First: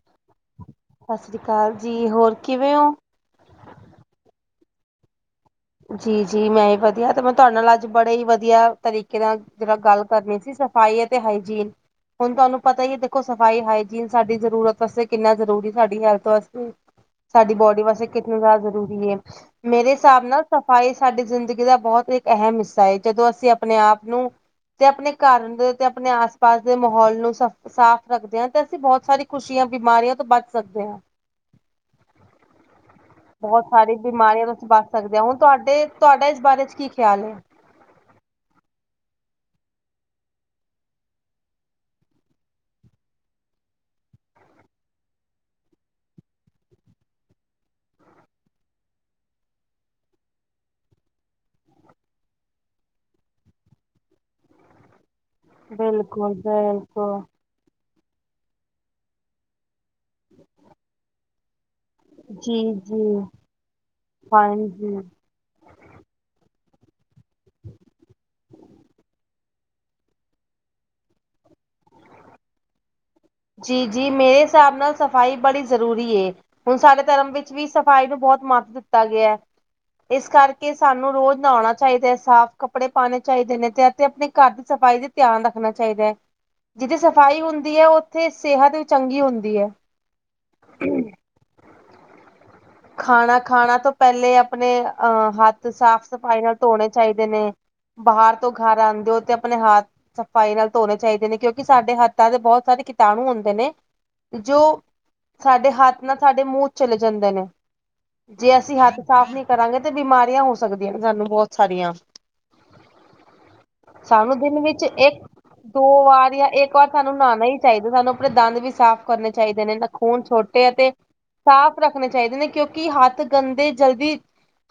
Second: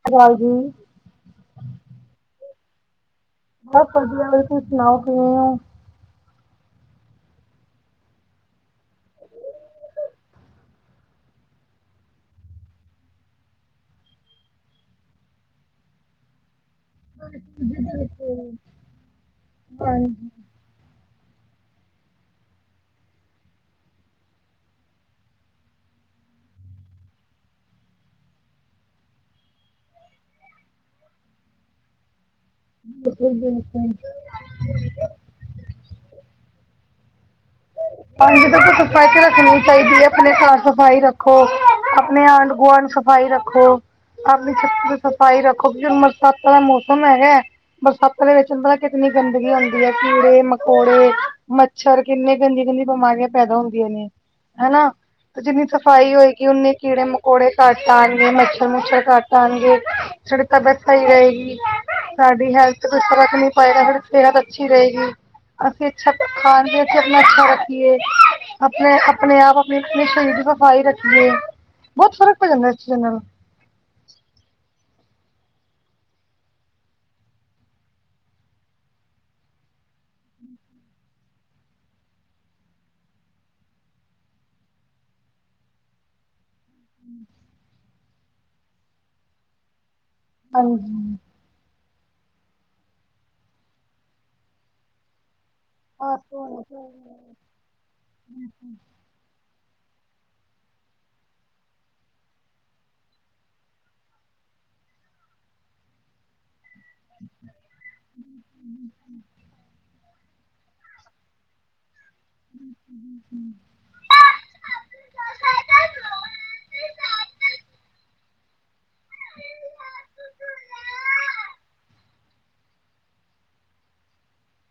[inaudible] ਸਸ ਰੀ ਕਾਲ ਜੀ, ਹੋਰ ਕਿਵੇਂ ਹੋ? ਬਹੁਤ ਵਧੀਆ, ਹੋਰ ਤੁਸੀਂ ਸੁਣਾਓ ਕਿਵੇਂ ਓ? ਜੀ- ਜੀ ਮੈਂ ਹੀ ਵਧੀਆ, ਤੇ ਮੈਂ ਤੁਹਾਡੇ ਨਾਲ ਅੱਜ ਬੜੇ ਹੀ ਵਧੀਆ ਤਰੀਕੇ ਨਾਲ ਜਿਹੜਾ ਗੱਲ ਕਰਨੀ ਸੀ, ਸਰ ਹਾਈ ਐ ਤੇ ਹਾਈਜੀਨ। ਹੁਣ ਤੁਹਾਨੂੰ ਪਤਾ ਹੀ ਹੈ, ਦੇਖੋ ਸਫ਼ਾਈ ਹਾਈਜੀਨ ਸਾਡੀ ਜ਼ਰੂਰਤ ਵਾਸਤੇ ਕਿੰਨਾ ਜ਼ਰੂਰੀ, ਸਾਡੀ ਹੈਲਥ ਵਾਸਤੇ ਸਾਡੀ ਬੋਡੀ ਵਾਸਤੇ ਕਿਤਨਾ ਜ਼ਿਆਦਾ ਜ਼ਰੂਰੀ ਐ, ਮੇਰੇ ਹਾਂਜੀ ਹਿਸਾਬ ਨਾਲ ਸਫ਼ਾਈ ਸਾਡੀ ਜ਼ਿੰਦਗੀ ਦਾ ਬਹੁਤ ਇੱਕ ਅਹਿਮ ਹਿੱਸਾ ਏ, ਜਦੋਂ ਅਸੀਂ ਆਪਣੇ ਆਪ ਨੂੰ ਤੇ ਆਪਣੇ ਘਰ ਦੇ, ਤੇ ਆਪਣੇ ਆਸ- ਪਾਸ ਦੇ ਮਾਹੌਲ ਨੂੰ ਸ ਸਾਫ਼ ਰੱਖਦੇ ਹਾਂ, ਤੇ ਅਸੀਂ ਬਹੁਤ ਸਾਰੀ ਖੁਸ਼ੀਆਂ ਬਿਮਾਰੀਆਂ ਤੋਂ ਬਚ ਸਕਦੇ ਹਾਂ। [inaudible] ਬਹੁਤ ਸਾਰੀ ਬਿਮਾਰੀਆਂ ਤੋਂ ਅਸੀਂ ਬਚ ਸਕਦੇ ਹਾਂ, ਹੁਣ ਤੁਹਾਡੇ ਤੁਹਾਡਾ ਇਸ ਬਾਰੇ ਚ ਕੀ ਖਿਆਲ ਏ। ਹਾਂਜੀ ਸਫਾਈ ਤੇ ਰੱਖਣੀ ਚਾਹੀਦੀ ਏ, ਆਪਣੇ ਸਾਫ਼- ਸਫ਼ਾਈ ਰੱਖੋ, ਆਪਣੇ ਆਂਢ- ਗੁਆਂਢ ਸਭ ਸਫ਼ਾਈ ਰੱਖੋ, ਆਪਣੀ ਛੱਤੀ ਦੀ ਸਫ਼ਾਈ ਰੱਖੋਂ, ਜਿਵੇਂ ਬਰਸਾਤਾਂ ਦਾ ਮੌਸਮ ਹੈਗਾ। ਬਰਸਾਤ ਦੇ ਵਿੱਚ ਪਤਾ ਕਿਤਨੀ ਗੰਦਗੀ ਆਂਦੀ ਐ, ਕੀੜੇ- ਮਕੌੜੇ, ਮੱਛਰ ਕਿੰਨੇ ਗੰਦੀਆਂ- ਗੰਦੀਆਂ ਬਿਮਾਰੀਆਂ ਪੈਦਾ ਹੁੰਦੀਆਂ ਨੇ, ਹਨਾ। ਜਿੰਨੀ ਸਫ਼ਾਈ ਬਿਲਕੁਲ ਹੋਏਗੀ, ਉਨੀ ਕੀੜੇ ਬਿਲਕੁਲ ਮਕੌੜੇ ਘੱਟ ਆਣਗੇ, ਮੱਛਰ- ਮੁੱਛਰ ਘੱਟ ਆਣਗੇ। ਸੋਡੀ ਤਬੀਅਤ ਸਈ ਰਹੇਗੀ। ਸਾਡੀ ਜੀ ਹੈਲਥ ਤੇ ਜੀ ਕੁਛ ਫਰਕ ਨੀ ਪਏਗਾ, ਸਾਡੀ ਸਿਹਤ ਅੱਛੀ ਹਾਂਜੀ ਰਹੇਗੀ। ਅਸੀਂ ਅੱਛਾ ਖਾਣਗੇ। ਆਪਨਾ ਅੱਛਾ ਰੱਖੀਏ, ਆਪਣੇ- ਆਪਣੇ ਆਪ ਆਪਣੀ ਆਪਣੇ ਸਰੀਰ ਦੀ ਸਫ਼ਾਈ ਰੱਖੀਏ। ਬਹੁਤ ਫਰਕ ਪੈ ਜਾਂਦਾ, ਇਸ ਚੀਜ਼ ਨਾਲ। ਜੀ- ਜੀ, ਮੇਰੇ ਹਿਸਾਬ ਨਾਲ ਸਫ਼ਾਈ ਬੜੀ ਜ਼ਰੂਰੀ ਏ। ਹੁਣ ਸਾਡੇ ਧਰਮ ਵਿੱਚ ਵੀ ਸਫ਼ਾਈ ਨੂੰ ਬਹੁਤ ਮਹੱਤ ਦਿੱਤਾ ਗਿਆ। ਇਸ ਕਰਕੇ ਸਾਨੂੰ ਰੋਜ਼ ਨਹਾਣਾ ਚਾਹੀਦਾ, ਸਾਫ਼ ਕੱਪੜੇ ਪਾਣੇ ਚਾਹੀਦੇ ਨੇ, ਤੇ ਅਤੇ ਆਪਣੇ ਘਰ ਦੀ ਸਫ਼ਾਈ ਦੇ ਧਿਆਨ ਰੱਖਣਾ ਚਾਹੀਦਾ ਐ, ਜਿੱਥੇ ਸਫ਼ਾਈ ਹੁੰਦੀ ਐ, ਉੱਥੇ ਸਿਹਤ ਚੰਗੀ ਹੁੰਦੀ ਐ। ਹਾਂਜੀ। ਖਾਣਾ ਖਾਣਾ ਤੋਂ ਪਹਿਲੇ ਆਪਣੇ ਅਹ ਹੱਥ ਸਾਫ਼ ਸਫ਼ਾਈ ਨਾਲ ਧੋਣੇ ਚਾਹੀਦੇ ਨੇ, ਬਾਹਰ ਤੋਂ ਘਰ ਆਂਦੇ ਹੋ, ਤੇ ਆਪਣੇ ਹੱਥ ਸਫ਼ਾਈ ਨਾਲ ਧੋਣੇ ਚਾਹੀਦੇ ਨੇ ਕਿਉਂਕਿ ਸਾਡੇ ਹੱਥਾਂ ਦੇ ਬਹੁਤ ਸਾਰੇ ਕੀਟਾਣੂ ਹੁੰਦੇ ਨੇ ਜੋ ਸਾਡੇ ਹੱਥ ਨਾਲ, ਸਾਡੇ ਮੂੰਹ ਚਲੇ ਜਾਂਦੇ ਨੇ। ਜੇ, ਅਸੀਂ ਹੱਥ ਸਾਫ਼ ਨਹੀਂ ਕਰਾਂਗੇ ਤੇ ਬਿਮਾਰੀਆਂ ਹੋ ਸਕਦੀਆਂ ਸਾਨੂੰ ਬਹੁਤ ਸਾਰੀਆਂ। ਹਮ। [unintelligible] ਸਾਨੂੰ ਦਿਨ ਵਿੱਚ ਇੱਕ ਦੋ ਵਾਰ ਜਾਂ ਇੱਕ ਵਾਰ ਸਾਨੂੰ ਨਹਾਉਣਾ ਹੀ ਚਾਹੀਦਾ, ਸਾਨੂੰ ਆਪਣੇ ਦੰਦ ਵੀ ਸਾਫ਼ ਕਰਨੇ ਚਾਹੀਦੇ ਨੇ ਨਖੂਨ ਛੋਟੇ ਐ ਤੇ ਸਾਫ਼ ਰੱਖਣੇ ਚਾਹੀਦੇ ਨੇ ਕਿ ਹੱਥ ਗੰਦੇ ਜਲਦੀ,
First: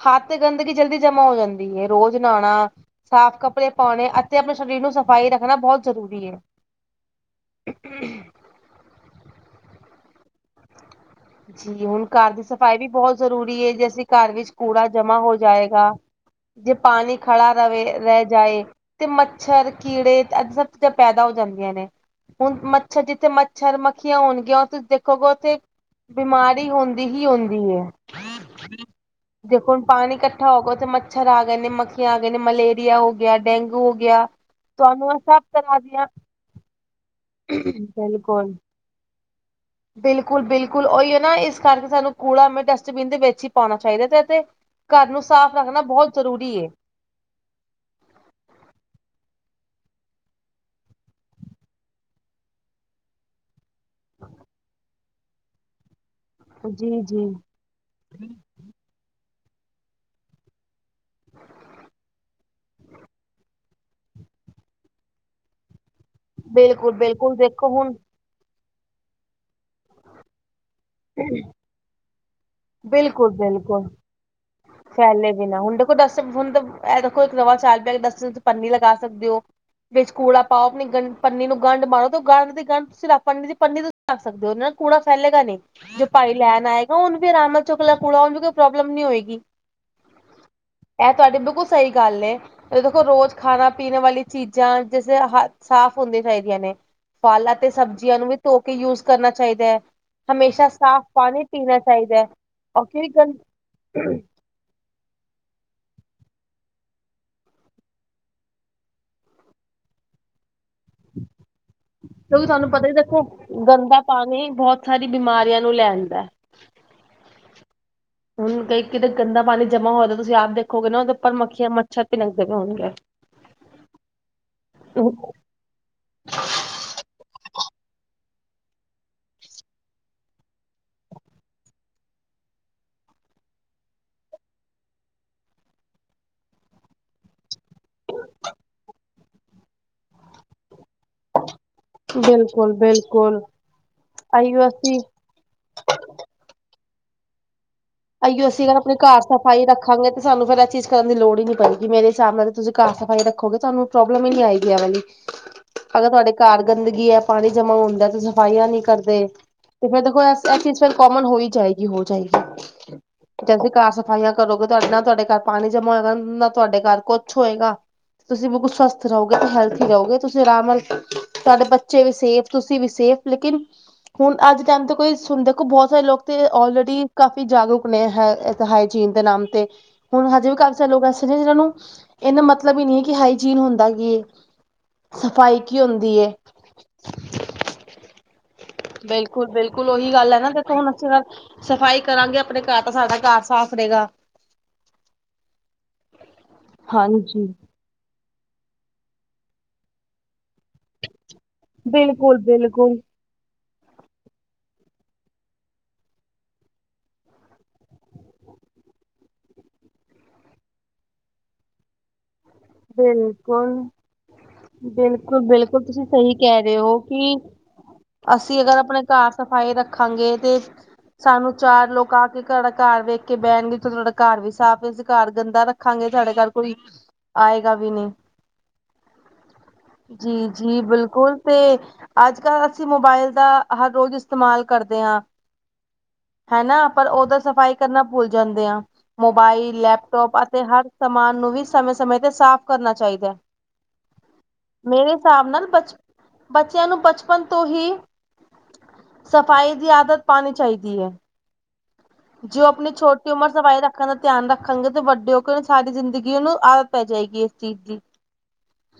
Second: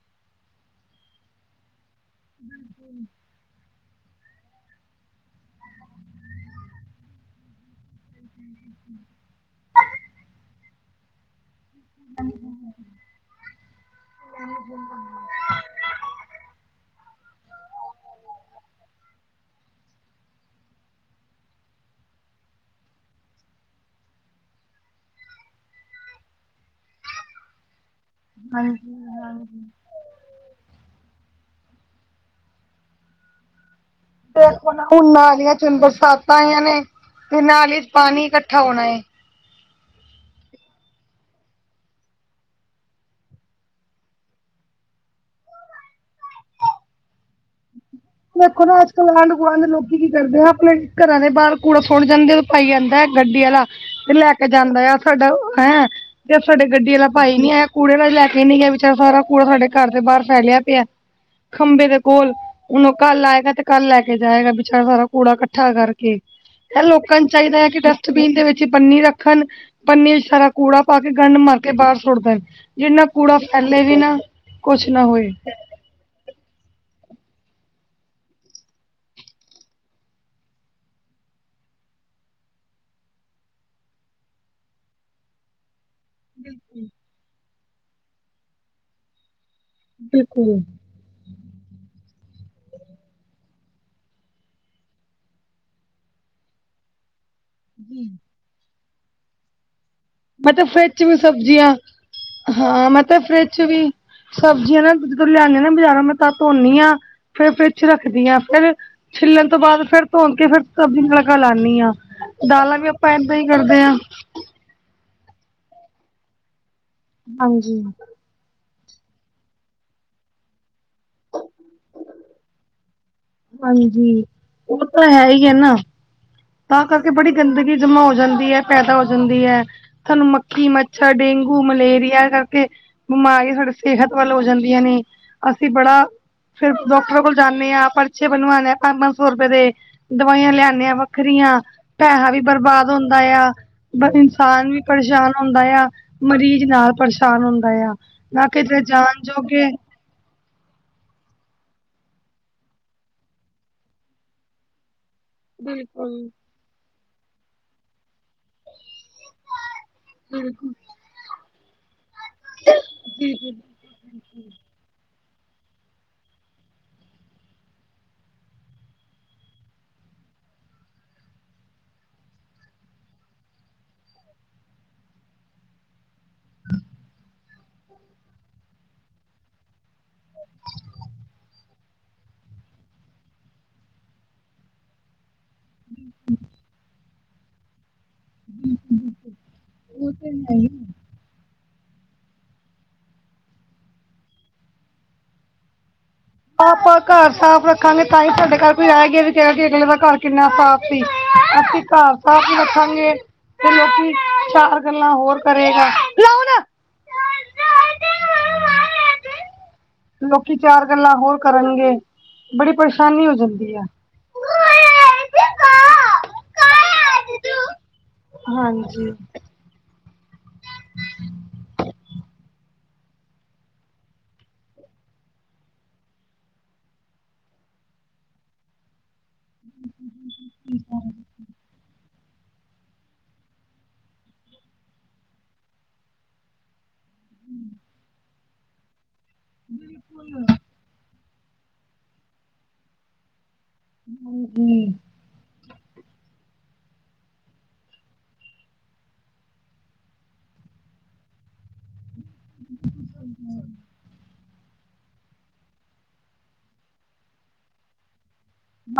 ਹੱਥ ਗੰਦਗੀ ਜਲਦੀ ਜਮਾ ਹੋ ਜਾਂਦੇ ਰੋਜ਼ ਨਹਾਣਾ, ਸਾਫ਼ ਕੱਪੜੇ ਪਾਉਣੇ ਅਤੇ ਆਪਣੇ ਸਰੀਰ ਨੂੰ ਸਫ਼ਾਈ ਰੱਖਣਾ ਬਹੁਤ ਜ਼ਰੂਰੀ ਹੈ। ਹ [inaudible] [unintelligible] ਜੀ ਹੁਣ, ਘਰ ਦੀ ਸਫ਼ਾਈ ਵੀ ਬਹੁਤ ਜ਼ਰੂਰੀ ਹੈ ਜੇ ਅਸੀਂ ਘਰ ਵਿੱਚ ਕੂੜਾ ਜਮਾ ਹੋ ਜਾਏਗਾ ਜੇ ਪਾਣੀ ਖੜਾ ਰਵੇ ਰਹਿ ਜਾਏ ਤੇ ਮੱਛਰ ਕੀੜੇ, ਇਹ ਸਭ ਚੀਜ਼ਾਂ ਪੈਦਾ ਹੋ ਜਾਂਦੀਆਂ ਨੇ। ਹੁਣ, ਮੱਛਰ ਜਿੱਥੇ ਮੱਛਰ, ਮੱਖੀਆਂ ਹੋਣਗੀਆਂ ਤੁਸੀਂ ਦੇਖੋਗੇ ਉੱਥੇ ਬਿਮਾਰੀ ਹੁੰਦੀ ਹੀ ਹੁੰਦੀ ਹੈ ਹਾਂਜੀ-ਹਾਂਜੀ ਦੇਖੋ ਪਾਣੀ ਇਕੱਠਾ ਹੋ ਗਿਆ ਉੱਥੇ ਮੱਛਰ ਆ ਗਏ ਨੇ, ਮੱਖੀਆਂ ਆ ਗਈਆ ਨੇ, ਮਲੇਰੀਆ ਹੋ ਗਿਆ, ਡੇਂਗੂ ਗਿਆ ਤੁਹਾਨੂੰ ਸਭ ਤਰ੍ਹਾਂ ਦੀਆਂ ਆਂ ਨੇ, ਤੇ ਨਾਲ ਹੀ ਪਾਣੀ ਬਿਲਕੁਲ ਇਕੱਠਾ ਹੋਣਾ ਏ। [inaudible] [inaudible] ਬਿਲਕੁਲ, ਬਿਲਕੁਲ ਉਹੀ ਹੈ ਨਾ ਇਸ ਕਰਕੇ ਸਾਨੂੰ ਕੂੜਾ ਡਸਟਬਿਨ ਦੇ ਵਿੱਚ ਹੀ ਪਾਉਣਾ ਚਾਹੀਦਾ ਤੇ ਘਰ ਨੂੰ ਸਾਫ਼ ਰੱਖਣਾ ਬਹੁਤ ਜ਼ਰੂਰੀ ਏ। ਦੇਖੋ ਨਾ, ਅੱਜ ਕੱਲ ਆਂਢ ਗੁਆਂਢ ਲੋਕੀ ਕੀ ਕਰਦੇ ਆ ਆਪਣੇ ਘਰਾਂ ਦੇ ਬਾਰ ਕੂੜਾ ਸੁਟ ਜਾਂਦੇ ਭਾਈ ਆਂਦਾ ਐ ਗੱਡੀ ਆਲਾ ਤੇ ਲੈ ਕੇ ਜਾਂਦਾ ਆ ਸਾਡਾ ਐ ਤੇ ਸਾਡੇ ਗੱਡੀ ਜੀ ਆਲਾ ਜੀ ਭਾਈ ਨੀ ਆਇਆ, ਕੂੜੇ ਵਾਲ ਲੈ ਕੇ ਨੀ ਗਿਆ, ਵਿਚਾਰਾ ਸਾਰਾ ਕੂੜਾ ਸਾਡੇ ਘਰ ਦੇ ਬਾਹਰ ਫੈਲਿਆ ਪਿਆ ਐ ਖੰਭੇ ਦੇ ਕੋਲ। ਹੁਣ, ਉਹ ਕੱਲ ਆਏਗਾ ਤੇ ਕੱਲ ਲੈ ਕੇ ਜਾਏਗਾ ਵਿਚਾਰਾ ਸਾਰਾ ਕੂੜਾ ਇਕੱਠਾ ਕਰਕੇ। ਇਹ ਬਿਲਕੁਲ ਲੋਕਾਂ ਨੂੰ ਬਿਲਕੁਲ ਚਾਹੀਦਾ ਦੇਖੋ ਹੈ ਕਿ ਹੁਣ ਡਸਟਬੀਨ ਦੇ ਵਿੱਚ ਪਨੀ ਰੱਖਣ ਪਨੀ ਚ ਸਾਰਾ ਕੂੜਾ ਪਾ ਕੇ ਗੰਡ ਮਾਰ ਕੇ ਬਾਹਰ ਸੁੱਟ ਦੇਣ ਜਿਹ ਨਾਲ ਕੂੜਾ ਫੈਲੇ ਬਿਲਕੁਲ-ਬਿਲਕੁਲ ਵੀ ਨਾ ਕੁਛ ਨਾ ਹੋਏ। ਡਸਟ, ਹੁਣ ਇਹ ਦੇਖੋ ਨਵਾ ਚੱਲ ਪਿਆ ਡਸਟਬਿਨ ਚ ਪੰਨੀ ਲਗਾ ਸਕਦੇ ਹੋ। ਵਿੱਚ ਕੂੜਾ ਪਾਓ ਆਪਣੀ ਗੰ ਪੰਨੀ ਨੂੰ ਗੰਢ ਮਾਰੋ ਤੇ ਉਹ ਗੰਢ ਦੀ ਗੰਢਿਰ [unintelligible] ਨੀ ਦੀ ਪੰਨੀ [unintelligible] ਆ ਸਕਦੇ ਹੋ, ਕੂੜਾ ਫੈਲੇਗਾ ਨਹੀਂ। ਜੋ ਭਾਈ ਲੈਣ ਆਏਗਾ ਉਹਨੂੰ ਫਿਰ ਆਰਾਮ ਚੁਕਲਾ ਕੂੜਾ ਉਨੂੰ ਕੋਈ ਪ੍ਰੋਬਲਮ ਨਹੀਂ ਹੋਏਗੀ। ਬਿਲਕੁਲ। ਇਹ ਤੁਹਾਡੀ, ਬਿਲਕੁਲ ਸਹੀ ਗੱਲ ਏ। ਦੇਖੋ ਰੋਜ਼ ਖਾਣਾ, ਪੀਣ ਵਾਲੀ ਚੀਜ਼ਾਂ ਜਿਸ ਹੱਥ ਸਾਫ਼ ਹੋਣੀਆਂ ਚਾਹੀਦੀਆ ਨੇ। ਫਲ ਅਤੇ ਸਬਜ਼ੀਆਂ ਨੂੰ ਵੀ, ਧੋ ਕੇ ਯੂਜ ਕਰਨਾ ਚਾਹੀਦਾ ਹੈ। ਮੈਂ ਤੇ ਹਮੇਸ਼ਾ ਫਰਿਜ ਚ ਸਾਫ਼ ਵੀ ਪਾਣੀ ਸਬਜ਼ੀਆਂ ਪੀਣਾ ਚਾਹੀਦਾ ਹੈ ਔਰ ਹਾਂ, ਮੈ ਕਿਉਂਕਿ ਤੇ ਫਰਿਜ ਗੰ ਚ ਵੀ ਸਬਜ਼ੀਆਂ ਨਾ ਜਦੋਂ ਲਿਆਣੇ ਨਾ ਬਾਜ਼ਾਰਾਂ ਮੈਂ ਤਾਂ ਧੋਦੀ ਆ ਫੇਰ ਫਰਿਜ ਚ ਰੱਖਦੀ ਹਾਂ ਫੇਰ ਛਿੱਲਣ ਤੋਂ ਬਾਅਦ ਫੇਰ ਧੋ ਕੇ, ਫਿਰ ਸਬਜ਼ੀ ਨੂੰ ਤੜਕਾ ਲਾਉਦੀ ਹਾਂ। ਕਿਉਕਿ ਤੁਹਾਨੂੰ ਪਤਾ ਹੀ ਦੇਖੋ, ਗੰਦਾ ਪਾਣੀ ਬਹੁਤ ਸਾਰੀ ਬਿਮਾਰੀਆਂ ਨੂੰ ਲੈ ਆਂਦਾ। ਹਾਂਜੀ। ਹੁਣ ਕਈ ਕਿਤੇ ਗੰਦਾ ਪਾਣੀ ਜਮਾ ਹੋ, ਤੁਸੀਂ ਆਪ ਦੇਖੋਗੇ ਨਾ ਉਹਦੇ ਉੱਪਰ ਮੱਖੀਆਂ ਮੱਛਰ ਭਿਨਕ ਦੇ ਹੋਣਗੇ। ਹਾਂਜੀ, ਉਹ ਤਾਂ ਹੈ ਹੀ ਹੈ ਨਾ। ਤਾਂ ਕਰਕੇ ਬੜੀ ਗੰਦਗੀ ਜਮਾਂ ਹੋ ਜਾਂਦੀ ਹੈ, ਪੈਦਾ ਹੋ ਜਾਂਦੀ ਹੈ ਤਾਨੂੰ ਮੱਖੀ, ਮੱਛਰ, ਡੇਂਗੂ, ਮਲੇਰੀਆ ਏ ਕਰਕੇ ਬਿਮਾਰੀਆਂ, ਸਾਡੇ ਸਿਹਤ ਵੱਲ ਹੋ ਜਾਂਦੀਆਂ ਨੇ ਅਸੀਂ ਬੜਾ ਫਿਰ ਡਾਕਟਰ ਕੋਲ ਜਾਨੇ ਆ, ਪਰਚੇ ਬਣਵਾਣੇ ਆ, ਪੰਜ-ਪੰਜ ਸੌ ਰੁਪਏ ਦੇ, ਦਵਾਈਆਂ ਲਿਆਨੇ ਆ ਵੱਖਰੀਆਂ, ਪੈਸਾ ਵੀ ਬਿਲਕੁਲ ਬਰਬਾਦ ਹੁੰਦਾ ਬਿਲਕੁਲ ਆ, ਬਸ ਅਈਓ ਇਨਸਾਨ ਵੀ ਅਸੀਂ ਪਰੇਸ਼ਾਨ ਹੁੰਦਾ ਆ ਮਰੀਜ਼ ਨਾਲ ਪਰੇਸ਼ਾਨ ਹੁੰਦਾ ਯਾ। ਆਈਓ ਅਸੀਂ ਆਪਨੇ ਘਰ ਸਫ਼ਾਈ ਰੱਖਾਂਗੇ ਤੇ ਸਾਨੂੰ ਫਿਰ ਐ ਚੀਜ਼ ਕਰਨ ਦੀ ਲੋੜ ਹੀ ਨੀ ਪਏਗੀ, ਮੇਰੇ ਸਾਬ ਨਾਲ ਤੁਸੀਂ ਘਰ ਸਫ਼ਾਈ ਰੱਖੋਗੇ, ਤੁਹਾਨੂੰ ਪ੍ਰੋਬਲਮ ਹੀ ਨੀ ਆਏਗੀ ਆ ਵਾਲੀ। ਅਗਰ ਤੁਹਾਡੇ ਘਰ ਗੰਦਗੀ ਹੈ, ਪਾਣੀ ਜਮਾ ਹੁੰਦਾ ਤੇ ਸਫਾਈਆਂ ਨਹੀਂ ਕਰਦੇ। ਤੇ ਫੇਰ ਦੇਖੋ ਇਹ ਚੀਜ਼ ਫਿਰ ਕੋਮਨ ਹੋ ਹੀ ਜਾਏਗੀ ਹੋ ਜਾਏਗੀ। ਜ ਅਸੀਂ ਘਰ ਸਫਾਈਆਂ ਕਰੋਗੇ ਤੁਹਾਡੇ ਨਾ ਤੁਹਾਡੇ ਘਰ ਪਾਣੀ ਜਮਾ ਹੋਏਗਾ, ਨਾ ਤੁਹਾਡੇ ਘਰ ਕੁਛ ਹੋਏਗਾ। ਤੁਸੀਂ ਬਿਲਕੁਲ ਸਵਸਥ ਰਹੋਗੇ ਤੇ ਹੈਲਥੀ ਰਹੋਗੇ, ਤੁਸੀਂ ਆਰਾਮ ਨਾਲ ਤੁਹਾਡੇ ਬੱਚੇ ਵੀ ਸੇਫ, ਤੁਸੀਂ ਵੀ ਸੇਫ ਲੇਕਿਨ ਹੁਣ ਅੱਜ ਟਾਈਮ ਤੋਂ ਕੋਈ ਹੁਣ ਦੇਖੋ ਬਹੁਤ ਸਾਰੇ ਲੋਕ ਤੇ ਅਲਰੈਡੀ ਕਾਫੀ ਜਾਗਰੂਕ ਆਪਣੇ ਹਾਏ ਹਾਈਜੀਨ ਦੇ ਨਾਮ ਤੇ ਹੁਣ ਹਜੇ ਵੀ ਕਾਫੀ ਸਾਰੇ ਲੋਕ ਐਸੇ ਨੇ ਜਿਨਾਂ ਨੂੰ ਇਹਦਾ ਮਤਲਬ ਹੀ ਨਹੀਂ ਹੈ ਕਿ ਹਾਈਜੀਨ ਹੁੰਦਾ ਕੀ, ਸਫ਼ਾਈ ਕੀ ਹੁੰਦੀ ਏ। ਹਮ। ਬਿਲਕੁਲ-ਬਿਲਕੁਲ ਉਹੀ ਗੱਲ ਹੈ ਨਾ ਤੇ ਹੁਣ ਅਸੀਂ ਸਫ਼ਾਈ ਕਰਾਂਗੇ ਆਪਣੇ ਘਰ ਤਾਂ ਸਾਡਾ ਘਰ ਸਾਫ਼ ਰਹੇਗਾ। ਆਪਾਂ ਘਰ ਹਾਂਜੀ ਸਾਫ਼ ਰੱਖ ਖਾਂਗੇ ਤਾਂ ਹੀ ਸਾਡੇ ਘਰ ਕੋਈ ਆਏ ਗਿਆ ਵੀ ਕਿਹਾ ਕਿ ਅਗਲੇ ਦਾ ਘਰ ਕਿੰਨਾ ਸਾਫ਼ ਸੀ। ਘਰ ਬਿਲਕੁਲ ਸਾਫ਼ ਬਿਲਕੁਲ ਰੱਖਾਂਗੇ। ਤੇ ਲੋਕੀ ਚਾਰ ਗੱਲਾਂ ਹੋਰ ਕਰੇਗਾ ਲੋਨ ਲੋਕੀ ਚਾਰ ਗੱਲਾਂ ਹੋਰ ਕਰਨਗੇ। ਬੜੀ ਪਰੇਸ਼ਾਨੀ ਹੋ ਜਾਂਦੀ ਆ। ਬਿਲਕੁਲ-ਬਿਲਕੁਲ ਤੁਸੀਂ ਸਹੀ ਕਹਿ ਰਹੇ ਹੋ ਕਿ ਅਸੀਂ ਅਗਰ ਆਪਣੇ ਹਾਂਜੀ ਘਰ ਸਫ਼ਾਈ ਰੱਖਾਂਗੇ ਤੇ ਸਾਨੂੰ ਚਾਰ ਲੋਕ ਆ ਕੇ ਘਰ ਰੱਖ ਘਰ ਵੇਖ ਕੇ ਬਹਿਣਗੇ ਤੁਹਾਡਾ ਘਰ ਵੀ ਸਾਫ਼ ਹੈ ਅਸੀਂ ਘਰ ਗੰਦਾ ਰੱਖਾਂਗੇ ਸਾਡੇ ਘਰ ਕੋਈ ਆਏਗਾ ਵੀ ਨਹੀਂ ਜੀ ਜੀ ਬਿਲਕੁਲ ਤੇ ਅੱਜ ਕੱਲ੍ਹ ਅਸੀਂ ਮੋਬਾਇਲ ਦਾ ਹਰ ਰੋਜ਼ ਇਸਤੇਮਾਲ ਕਰਦੇ ਹਾਂ। ਹੈਨਾ ਪਰ ਉਹਦੋ ਸਫ਼ਾਈ ਕਰਨਾ ਭੁੱਲ ਜਾਂਦੇ ਆ। ਮੋਬਾਈਲ ਲੈਪਟੋਪ ਅਤੇ ਹਰ ਸਮਾਨ ਨੂੰ ਵੀ ਸਮੇ ਸਮੇ ਤੇ ਸਾਫ਼ ਕਰਨਾ ਚਾਹੀਦਾ ਹੈ। ਹਮ ਹਮ ਹਮ। ਮੇਰੇ ਹਿਸਾਬ ਨਾਲ ਬਚ ਬੱਚਿਆਂ ਨੂੰ ਬਚਪਨ ਤੋਂ ਹੀ ਸਫ਼ਾਈ ਦੀ ਆਦਤ ਪਾਣੀ ਚਾਹੀਦੀ ਹੈ। ਜੋ ਆਪਣੀ ਛੋਟੀ ਉਮਰ ਸਫ਼ਾਈ ਰੱਖਣ ਦਾ ਧਿਆਨ ਰੱਖ [unintelligible] ਤੇ ਵੱਡੇ ਹੋ ਕੇ ਉਹਨੂੰ ਸਾਰੀ ਜ਼ਿੰਦਗੀ ਉਹਨੂੰ ਆਦਤ ਪੈ ਜਾਏਗੀ ਇਸ ਚੀਜ਼ ਦੀ।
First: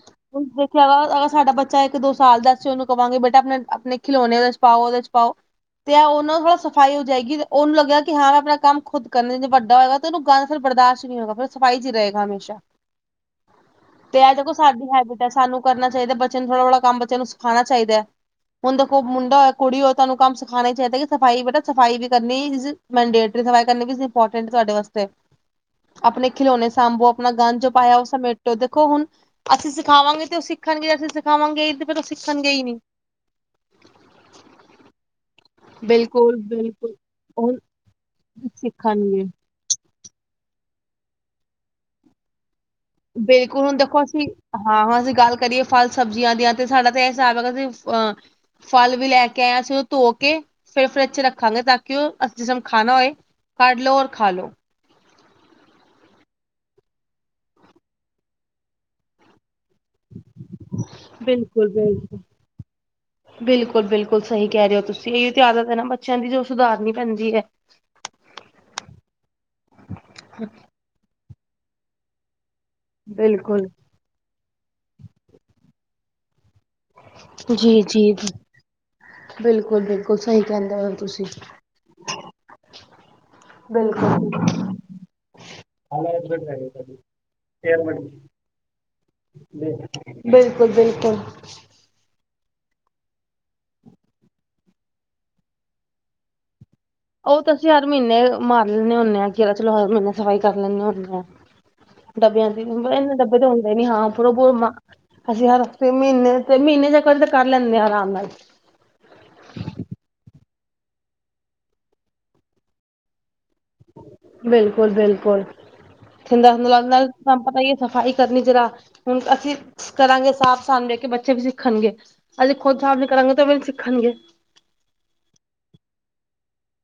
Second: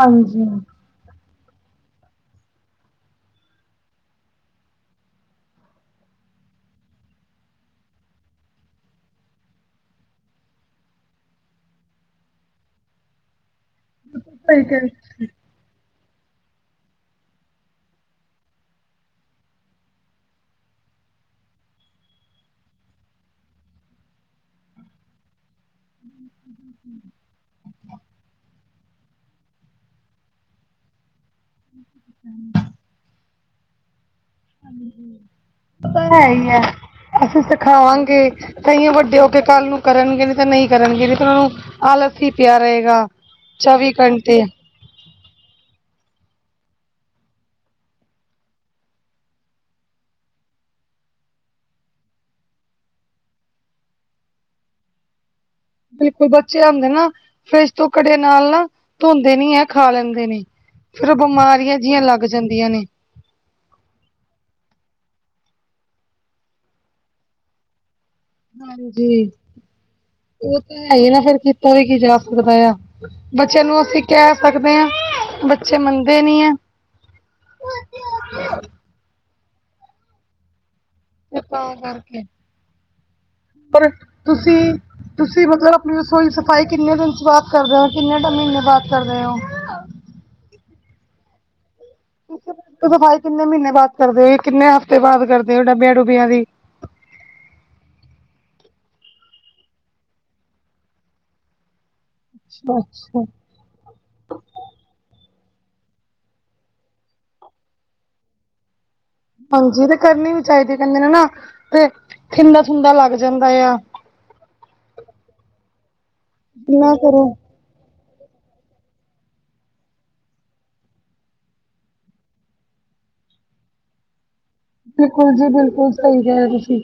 ਹਾਂਜੀ ਅਗਰ ਸਾਡਾ ਬੱਚਾ ਇੱਕ ਦੋ ਸਾਲ ਦਾ ਅਸੀ ਉਹਨੂੰ ਕਵਾਂ ਗੇ ਬੇਟਾ ਆਪਣੇ-ਆਪਣੇ ਖਿਲੋਣੇ ਇਹਦੇ ਚ ਪਾਓ, ਉਹਦੇ ਚ ਪਾਓ। ਤੇ ਉਹਨਾਂ ਕੋਲੋਂ ਸਫ਼ਾਈ ਹੋ ਜਾਏਗੀ ਤੇ ਉਹਨੂੰ ਲੱਗਿਆ ਕਿ ਹਾਂ ਮੈਂ ਆਪਣਾ ਕੰਮ ਖੁਦ ਕਰਨ ਵੱਡਾ ਹੋਏਗਾ ਤੇ ਉਹਨੂੰ ਗੰਦ ਫਿਰ ਬਰਦਾਸ਼ਤ ਨਹੀਂ ਹੋਗਾ, ਫਿਰ ਸਫਾਈ ਚ ਹੀ ਰਹੇਗਾ ਹਮੇਸ਼ਾ। ਤੇ ਇਹ ਦੇਖੋ ਸਾਡੀ ਹੈਬਿਟ ਹੈ, ਸਾਨੂੰ ਕਰਨਾ ਚਾਹੀਦਾ ਹੈ, ਬੱਚਿਆਂ ਨੂੰ ਥੋੜ੍ਹਾ ਕੰਮ ਬੱਚਿਆਂ ਨੂੰ ਸਿਖਾਣਾ ਚਾਹੀਦਾ ਹੈ। ਹੁਣ ਦੇਖੋ ਮੁੰਡਾ ਹੋਏ, ਕੁੜੀ ਹੋਏ, ਤਾਨੂੰ ਕੰਮ ਸਿਖਾਣਾ ਹੀ ਚਾਹੀਦਾ ਹੈ ਕਿ ਸਫ਼ਾਈ ਬੇਟਾ ਸਫ਼ਾਈ ਵੀ ਕਰਨੀ ਕੰਗੇਟਰ ਦੀ ਸਫ਼ਾਈ ਕਰਨ ਲਗੀ ਸੀ ਇਮਪੋਰਟੈਂਟ ਤੁਹਾਡੇ ਵਾਸਤੇ, ਆਪਣੇ ਖਿਲੋਣੇ ਸਾਂਭੋ ਆਪਣਾ ਗੰਦ ਆਇਆ ਉਹ ਸਮੇਟ ਦੇਖੋ ਹੁਣ ਅਸੀਂ ਸਿਖਾਵਾਂਗੇ ਤੇ ਉਹ ਸਿੱਖਣਗੇ ਅਸੀਂ ਸਿਖਾਵਾਂਗੇ ਤਾਂ ਸਿੱਖਣ ਗੇ ਹੀ ਨੀ। [unintelligible] ਓਹ ਤਾਂ ਹੈ ਬਿਲਕੁਲ ਹੀ ਹੈ, ਬਿਲਕੁਲ ਅਸੀਂ ਉਹ ਸਿਖਾਵਾਂਗੇ ਤਾਈਓਂ ਵੱਡੇ ਸਿੱਖਣਗੇ ਹੋ ਕੇ ਕੱਲ ਨੂੰ ਕਰਨਗੇ ਨੇ ਤੇ ਨਹੀਂ ਕਰਨਗੇ ਤੇ ਉਹ ਨੂੰ ਆਲਸ ਹੀ ਪਿਆ ਰਹੇਗਾ ਬਿਲਕੁਲ ਹੁਣ ਚੌਵੀ ਦੇਖੋ ਅਸੀਂ ਘੰਟੇ। ਹਾਂ ਹਾਂ ਅਸੀਂ ਗੱਲ ਕਰੀਏ ਫਲ ਸਬਜ਼ੀਆਂ ਦੀਆਂ ਤੇ ਸਾਡਾ ਤਾਂ ਇਹ ਹਿਸਾਬ ਹੈਗਾ ਅਸੀਂ ਅ ਫਲ ਵੀ ਲੈ ਕੇ ਆਏ ਅਸੀਂ ਉਹ ਧੋ ਕੇ ਫੇਰ ਫਰਿਜ ਚ ਰੱਖਾਂਗੇ ਤਾਂ ਕਿ ਉਹ ਅਸੀਂ ਜਿਸ ਨੂੰ ਖਾਣਾ ਹੋਏ ਕਡ ਲੋ ਔਰ ਖਾ ਲੋ। ਬਿਲਕੁਲ ਬੱਚੇ ਆਊਦੇਂ ਨਾ ਫਿਰਜ ਤੋਂ ਕੜੇ ਨਾਲ ਨਾ ਧੋਂਦੇ ਨੀ ਹੈ ਖਾ ਲੈਂਦੇ ਨੇ। ਫੇਰ ਉਹ ਬਿਲਕੁਲ ਬਿਮਾਰੀਆਂ ਜਿਹੀਆਂ ਬਿਲਕੁਲ ਲੱਗ ਜਾਂਦੀਆਂ ਨੇ। ਬਿਲਕੁਲ ਬਿਲਕੁਲ ਸਹੀ ਕਹਿ ਰਹੇ ਹੋ ਤੁਸੀਂ ਇਹੀ ਆਦਤ ਹੈ ਨਾ ਬੱਚਿਆਂ ਦੀ ਜੋ ਸੁਧਾਰਨੀ ਪੈਂਦੀ ਹੈ। ਹਾਂਜੀ ਉਹ ਤਾਂ ਹੈ ਹੀ ਨਾ ਫੇਰ ਕੀਤਾ ਵੀ ਕੀ ਜਾ ਸਕਦਾ ਆ। ਬੱਚਿਆ ਬਿਲਕੁਲ ਨੂੰ ਅਸੀਂ ਕਹਿ ਸਕਦੇ ਹਾਂ ਬੱਚੇ ਮੰਨਦੇ ਨੀ ਹੈ। ਜੀ ਜੀ ਜੀ ਬਿਲਕੁਲ ਬਿਲਕੁਲ ਸਹੀ ਕਹਿੰਦੇ ਹੋ ਤੁਸੀਂ। ਤਾ ਕਰਕੇ ਪਰ ਬਿਲਕੁਲ ਤੁਸੀਂ ਤੁਸੀਂ ਮਤਲਬ ਆਪਣੀ ਰਸੋਈ ਸਫ਼ਾਈ ਕਿੰਨੇ ਦਿਨ ਚ ਬਾਅਦ ਕਰਦੇ ਹੋ ਕਿੰਨੇ ਮਹੀਨੇ ਬਾਅਦ ਕਰਦੇ ਹੋ? ਬਿਲਕੁਲ ਬਿਲਕੁਲ। ਸਫ਼ਾਈ ਕਿੰਨੇ ਮਹੀਨੇ ਬਾਅਦ ਕਰਦੇ ਹੋ ਕਿੰਨੇ ਹਫ਼ਤੇ ਬਾਅਦ ਕਰਦੇ ਹੋ ਡੱਬਿਆਂ ਡੁੱਬਿਆਂ ਦੀ। ਉਹ ਤਾਂ ਅਸੀਂ ਹਰ ਮਹੀਨੇ ਮਾਰ ਲੈਂਦੇ ਹੁੰਦੇ ਹਾਂ ਕੀ ਹਾ ਚਲੋ ਹਰ ਮਹੀਨੇ ਸਫ਼ਾਈ ਕਰ ਲੈਦੇ ਹੁੰਦੇ ਹਾਂ। ਡੱਬਿਆਂ ਦੀ ਇਨਾ ਅੱਛਾ-ਅੱਛਾ। ਡੱਬੇ ਤੇ ਹੁੰਦੇ ਨੀ ਹਾਂ ਅਸੀਂ ਹਰ ਮਹੀਨੇ ਤੇ ਮਹੀਨੇ ਚ ਇਕ ਵਾਰ ਤੇ ਕਰ ਲੈਂਦੇ ਹਾਂ ਆਰਾਮ ਨਾਲ। ਹਾਂਜੀ ਤੇ ਕਰਨੀ ਵੀ ਚਾਹੀਦੀ ਕਹਿੰਦੇ ਨੇ ਨਾ ਤੇ [unintelligible] [unintelligible] ਲੱਗ ਜਾਂਦਾ ਆ। ਬਿਲਕੁਲ ਬਿਲਕੁਲ [unintelligible] ਨਾ ਨਾਲ ਕਰੋ ਤੁਹਾਨੂੰ ਪਤਾ ਹੀ ਸਫ਼ਾਈ ਕਰਨੀ ਜਰਾ ਹੁਣ ਅਸੀਂ ਕਰਾਂਗੇ ਸਾਫ਼ ਸਾਨੂੰ ਦੇੇਖ ਕੇ ਬੱਚੇ ਵੀ ਸਿੱਖਣਗੇ। ਹਲੇ ਖੁਦ ਹਿਸਾਬ ਕਰਾਂਗੇ ਤਾਂ [unintelligible] ਸਿੱਖਣਗੇ। ਬਿਲਕੁਲ ਜੀ ਬਿਲਕੁਲ ਸਹੀ ਕਿਹਾ ਤੁਸੀਂ।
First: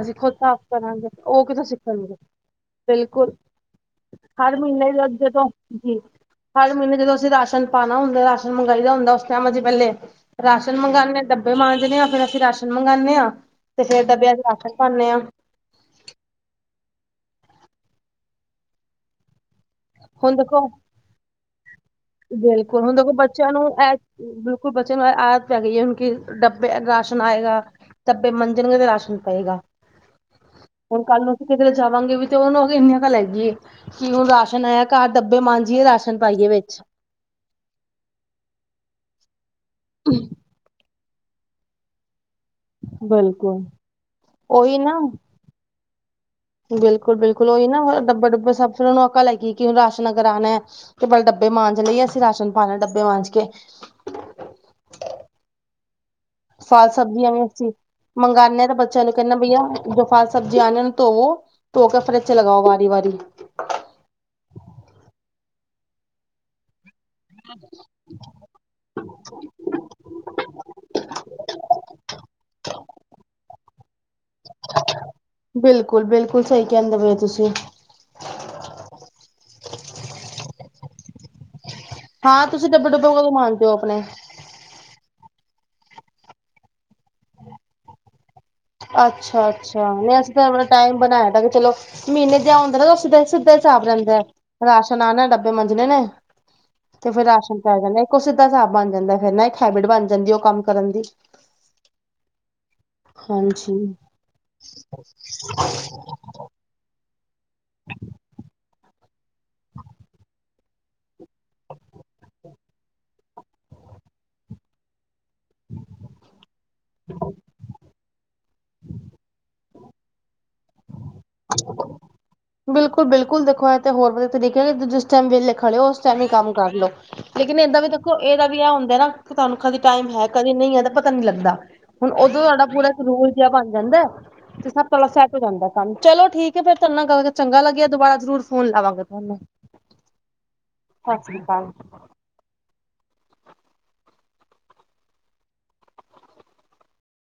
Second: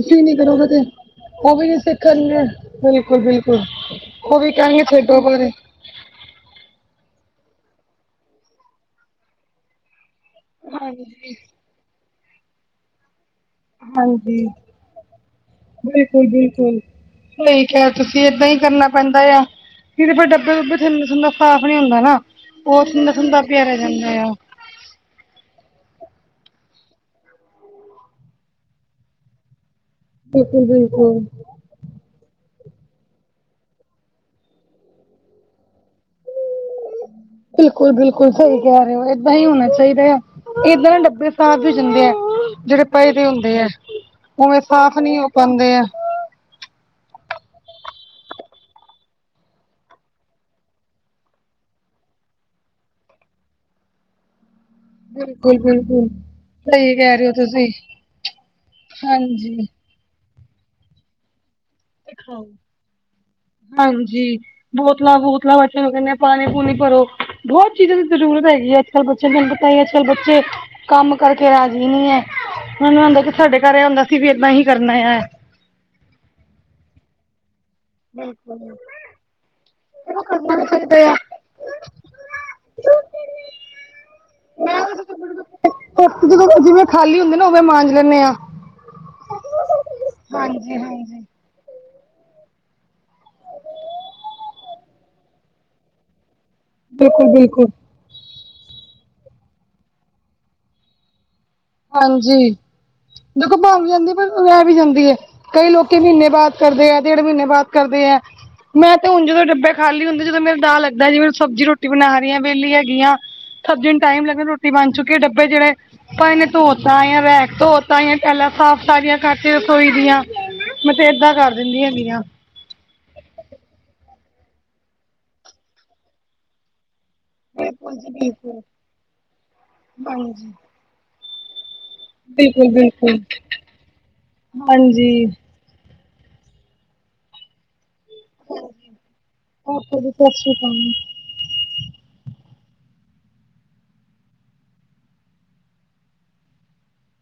ਅਸੀਂ ਖੁਦ ਨੀ ਸਾਫ਼ ਕਰੋਗੇ ਤੇ ਕਰਾਂਗੇ ਉਹ ਕਿਥੋਂ ਵੀ ਨੀ ਸਿੱਖਣਗੇ ਬਿਲਕੁਲ ਬਿਲਕੁਲ। ਉਹ ਵੀ ਹਰ ਕਹਿਗੇ ਮਹੀਨੇ ਛਡੋ ਜਦੋਂ ਪਰੇ। ਜੀ ਹਰ ਮਹੀਨੇ ਜਦੋਂ ਅਸੀਂ ਰਾਸ਼ਨ ਪਾਣਾ ਹੁੰਦਾ ਰਾਸ਼ਨ ਮੰਗਾਈ ਦਾ ਹੁੰਦਾ ਉਸ ਟਾਈਮ [unintelligible] ਪਹਿਲੇ ਰਾਸ਼ਨ ਮੰਗਵਾਉਂਦੇ ਹਾਂ ਡੱਬੇ ਮਾਂਜਣੇ ਆ ਫੇਰ ਅਸੀਂ ਰਾਸ਼ਨ ਮੰਗਵਾਉਂਦੇ ਹਾਂ। ਤੇ ਫੇਰ ਡੱਬਿਆਂ ਹਾਂਜੀ। ਚ ਰਾਸ਼ਨ ਪਾਉਂਦੇ ਹਾਂ ਬਿਲਕੁਲ ਬਿਲਕੁਲ ਸਹੀ ਕਿਹਾ ਹੈ। ਤੁਸੀਂ ਏਦਾਂ ਹੀ ਕਰਨਾ ਪੈਂਦਾ ਆ। ਕਿ ਫਿਰ ਹੁਣ ਡੱਬੇ ਦੇਖੋ ਦੁਬੇ ਇੱਥੇ ਇਨ੍ਹਾਂ ਸਟਾਫ਼ ਨੀ ਹੁੰਦਾ ਨਾ। ਬਿਲਕੁਲ ਉਹ ਹੁਣ ਦੇਖੋ ਥਿੰਦਾ ਥੁੰਦਾ ਬੱਚਿਆਂ ਨੂੰ ਪਿਆ ਰਹਿ ਇਹ। ਜਾਂਦਾ ਆ ਉਸਕੋ ਬਚੇ ਹੋਏ ਆਸ ਹੈਗੀ ਕਿ ਡੱਬੇ ਰਾਸ਼ਨ ਆਏਗਾ। ਡੱਬੇ ਮਾਂਜਣਗੇ ਤੇ ਰਾਸ਼ਨ ਪਏਗਾ। ਬਿਲਕੁਲ ਹੁਣ ਬਿਲਕੁਲ। ਕੱਲ ਨੂੰ ਕਿਧਰੇ ਜਾਵਾਂਗੇ ਵੀ ਤੇ ਉਹਨੂੰ ਉਹਦੇ ਐਨੇਆ ਦਾ ਲੈ ਜਾਈਏ। ਕੀ ਹੁਣ ਰਾਸ਼ਨ ਆਇਆ ਘਰ ਡੱਬੇ ਮਾਂਜੀਏ ਰਾਸ਼ਨ ਪਾਈਏ ਵਿੱਚ। ਬਿਲਕੁਲ ਬਿਲਕੁਲ ਸਹੀ ਕਹਿ ਰਹੇ ਹੋ ਏਦਾਂ ਹੀ ਹੋਣਾ ਚਾਹੀਦਾ ਹੈ ਏਦਾਂ ਨਾ ਡੱਬੇ। ਸਾਫ਼ ਹੀ ਦਿੰਦੇ ਆ ਜਿਹੜੇ ਪਏਦੇ ਹੁੰਦੇ ਬਿਲਕੁਲ ਹੈ ਉਵੇਂ ਉਹੀ ਸਾਫ਼ ਨਾ ਨਹੀਂ ਉਹ ਪਾਉਂਦੇ ਆ। ਬਿਲਕੁਲ ਬਿਲਕੁਲ ਉਹੀ ਨਾ ਡੱਬੇ ਡੁੱਬੇ ਸਾਫ਼ ਕਰਾਏ ਕਿ ਰਾਸ਼ਨ ਹੁਣ ਅਗਰ ਆਉਣਾ ਹੈ। ਤੇ ਪਹਿਲੇ ਡੱਬੇ ਮਾਂਜ ਲਈਏ ਯਾ ਫੇਰ ਰਾਸ਼ਨ ਪਾਣਾ ਡੱਬੇ ਮਾਂਜ ਕੇ। ਬਿਲਕੁਲ ਬਿਲਕੁਲ। ਫ਼ਲ ਸਹੀ ਕਹਿ ਰਹੇ ਸਬਜ਼ੀਆਂ ਹੋ ਵੀ ਤੁਸੀਂ ਅਸੀਂ ਮੰਗਾਨੇ ਹਾਂ ਤਾਂ ਬੱਚਿਆਂ ਨੂੰ ਕਹਿੰਦੇ ਬਈਆ ਹਾਂਜੀ ਜੋ ਫਲ ਸਬਜ਼ੀ ਆਣੇ ਉਹਨੂੰ ਧੋਵੋ ਤੇ ਫਰਿਜ ਚ ਲਗਾਓ ਵਾਰੀ ਵਾਰੀ। ਹਾਂਜੀ ਬੋਤਲਾਂ ਬੂਤਲਾਂ ਬਚੇ ਨੂੰ ਕਹਿੰਦੇ ਹਾਂ ਪਾਣੀ ਪੂਣੀ ਭਰੋ। ਬਹੁਤ ਚੀਜ਼ਾਂ ਦੀ ਜ਼ਰੂਰਤ ਹੈਗੀ ਹੈ ਅੱਜ ਕੱਲ ਬੱਚੇ ਤੁਹਾਨੂੰ ਪਤਾ ਹੀ ਅੱਜ ਕੱਲ੍ਹ ਬੱਚੇ ਕੰਮ ਕਰਕੇ ਰਾਜੀ ਨੀ ਹੈ ਮੈਨੂੰ ਆਉਂਦਾ ਕਿ ਸਾਡੇ ਘਰ ਐ ਹੂੰਦਾ ਸੀ ਵੀ ਅਪਾ ਹੀ ਕਰਨਾ ਹੈ। ਬਿਲਕੁਲ ਬਿਲਕੁਲ ਸਹੀ ਕਹਿੰਦੇ ਪਏ ਹੋ ਤੁਸੀਂ। ਬਿਲਕੁਲ। [unintelligible] ਹਾਂ ਤੁਸੀਂ ਡੱਬੇ ਡੱਬੇ ਕਦੋਂ ਮਾਜਦੇ ਹੋ ਆਪਣੇ? ਮੈਂ ਜਿਵੇਂ ਖਾਲੀ ਹੁੰਦੀ ਨਾ ਉਦੋ ਮਾਂਜ ਲੈਂਦੇ ਆ। ਅੱਛਾ ਅੱਛਾ ਨਹੀਂ ਅਸੀਂ ਤਾਂ ਆਪਣਾ ਟਾਈਮ ਬਣਾਆ ਦਾ ਕਿ ਚਲੋ ਮਹੀਨੇ ਤੇ ਇਹ ਹੁੰਦਾ ਨਾ ਉਹ ਸਿੱਧੇ ਸਿੱਧੇ ਹਿਸਾਬ ਰਹਿੰਦੇ ਆ ਰਾਸ਼ਨ ਆਉਂਦਾ ਡੱਬੇ ਮਾਂਜਣੇ ਨੇ। ਤੇ ਫਿਰ ਬਿਲਕੁਲ ਰਾਸ਼ਨ ਬਿਲਕੁਲ ਪੈ ਜਾਂਦਾ ਇੱਕ ਉਹ ਸਿੱਧਾ ਹਿਸਾਬ ਬਣ ਜਾਂਦਾ ਫਿਰ ਨਾ ਇੱਕ ਹੈਬਿਟ ਬਣ ਜਾਂਦੀ ਉਹ ਕੰਮ ਕਰਨ ਦੀ। ਹਾਂਜੀ ਦੇਖੋ ਭਾਫ਼ ਹਾਂਜੀ ਵੀ ਜਾਂਦੀ ਪਰ ਰਹਿ ਵੀ ਜਾਂਦੀ ਹੈ ਕਈ ਲੋਕੀ ਮਹੀਨੇ ਬਾਅਦ। ਕਰਦੇ ਹੈ ਡੇਢ ਮਹੀਨੇ ਬਾਅਦ ਕਰਦੇ ਹੈ ਮੈਂ ਤੇ ਹੁਣ ਜਦੋਂ ਡੱਬੇ ਖਾਲੀ ਹੁੰਦੇ ਜਦੋਂ ਮੇਰੀ ਦਾਲ। ਹੁੰਦਾ ਜਿਵੇਂ ਸਬਜ਼ੀ ਰੋਟੀ ਬਣਾ ਰਹੀ ਹਾਂ ਵਿਹਲੀ ਹੈਗੀਆਂ ਸਬਜ਼ੀ ਨੂੰ ਟਾਈਮ ਲੱਗਦਾ ਰੋਟੀ। ਬਣ ਚੁੱਕੀ ਹੈ ਡੱਬੇ ਜਿਹੜੇ ਪਏ ਨੇ। ਧੋ ਤਾ ਹੈ ਜਾਂ ਧੋ ਤਾਂ ਟੈਲਾ ਸਾਫ਼ ਸਾਰਿਆਂ ਕਰਤਿਆ ਹੈ। ਧੋਈਦੀਆ ਮੈਂ ਤਾਂ ਏਦਾਂ ਕਰ ਦਿੰਦੀ ਹੈਗੀ ਆ। ਬਿਲਕੁਲ, ਬਿਲਕੁਲ ਦੇਖੋ ਇਹ ਤੇ ਹੋਰ ਵਧੀਆ ਤਰੀਕੇ ਜਿਸ ਟਾਈਮ ਵਿਹਲੇ ਖੜ੍ਹੇ ਹੋ ਉਸ ਟਾਈਮ ਹੀ ਕੰਮ ਕਰ ਲੋ। ਲੇਕਿਨ ਏਦਾਂ ਵੀ ਦੇਖੋ ਇਹਦਾ ਵੀ ਇਹ ਹੁੰਦਾ ਨਾ ਤੁਹਾਨੂੰ ਕਦੇ ਟਾਈਮ ਹੈ ਹਾਂਜੀ ਕਦੇ ਨਹੀਂ ਹੈਗਾ ਪਤਾ ਨੀ ਲੱਗਦਾ ਹੈ। ਹੁਣ ਉਦੋਂ ਸਾਡਾ ਬਿਲਕੁਲ ਪੂਰਾ ਇੱਕ ਬਿਲਕੁਲ ਰੂਲ ਜਿਹਾ ਬਣ ਜਾਂਦਾ ਤੇ ਸਭ ਤੋਂ। ਹਾਂਜੀ ਹੁਣ ਦਾ ਕੰਮ ਚਲੋ ਠੀਕ ਹੈ ਫੇਰ ਤੁਹਾਡੇ ਨਾਲ ਗੱਲ ਕਰਕੇ। ਚੰਗਾ ਲੱਗਿਆ ਦੁਬਾਰਾ ਜ਼ਰੂਰ ਫੋਨ ਲਾਵਾਂਗੇ ਤੁਹਾਨੂੰ ਓਕੇ ਜੀ ਸ਼੍ਰੀ ਅਕਾਲ ਸਤਿ ਸ੍ਰੀ ਅਕਾਲ।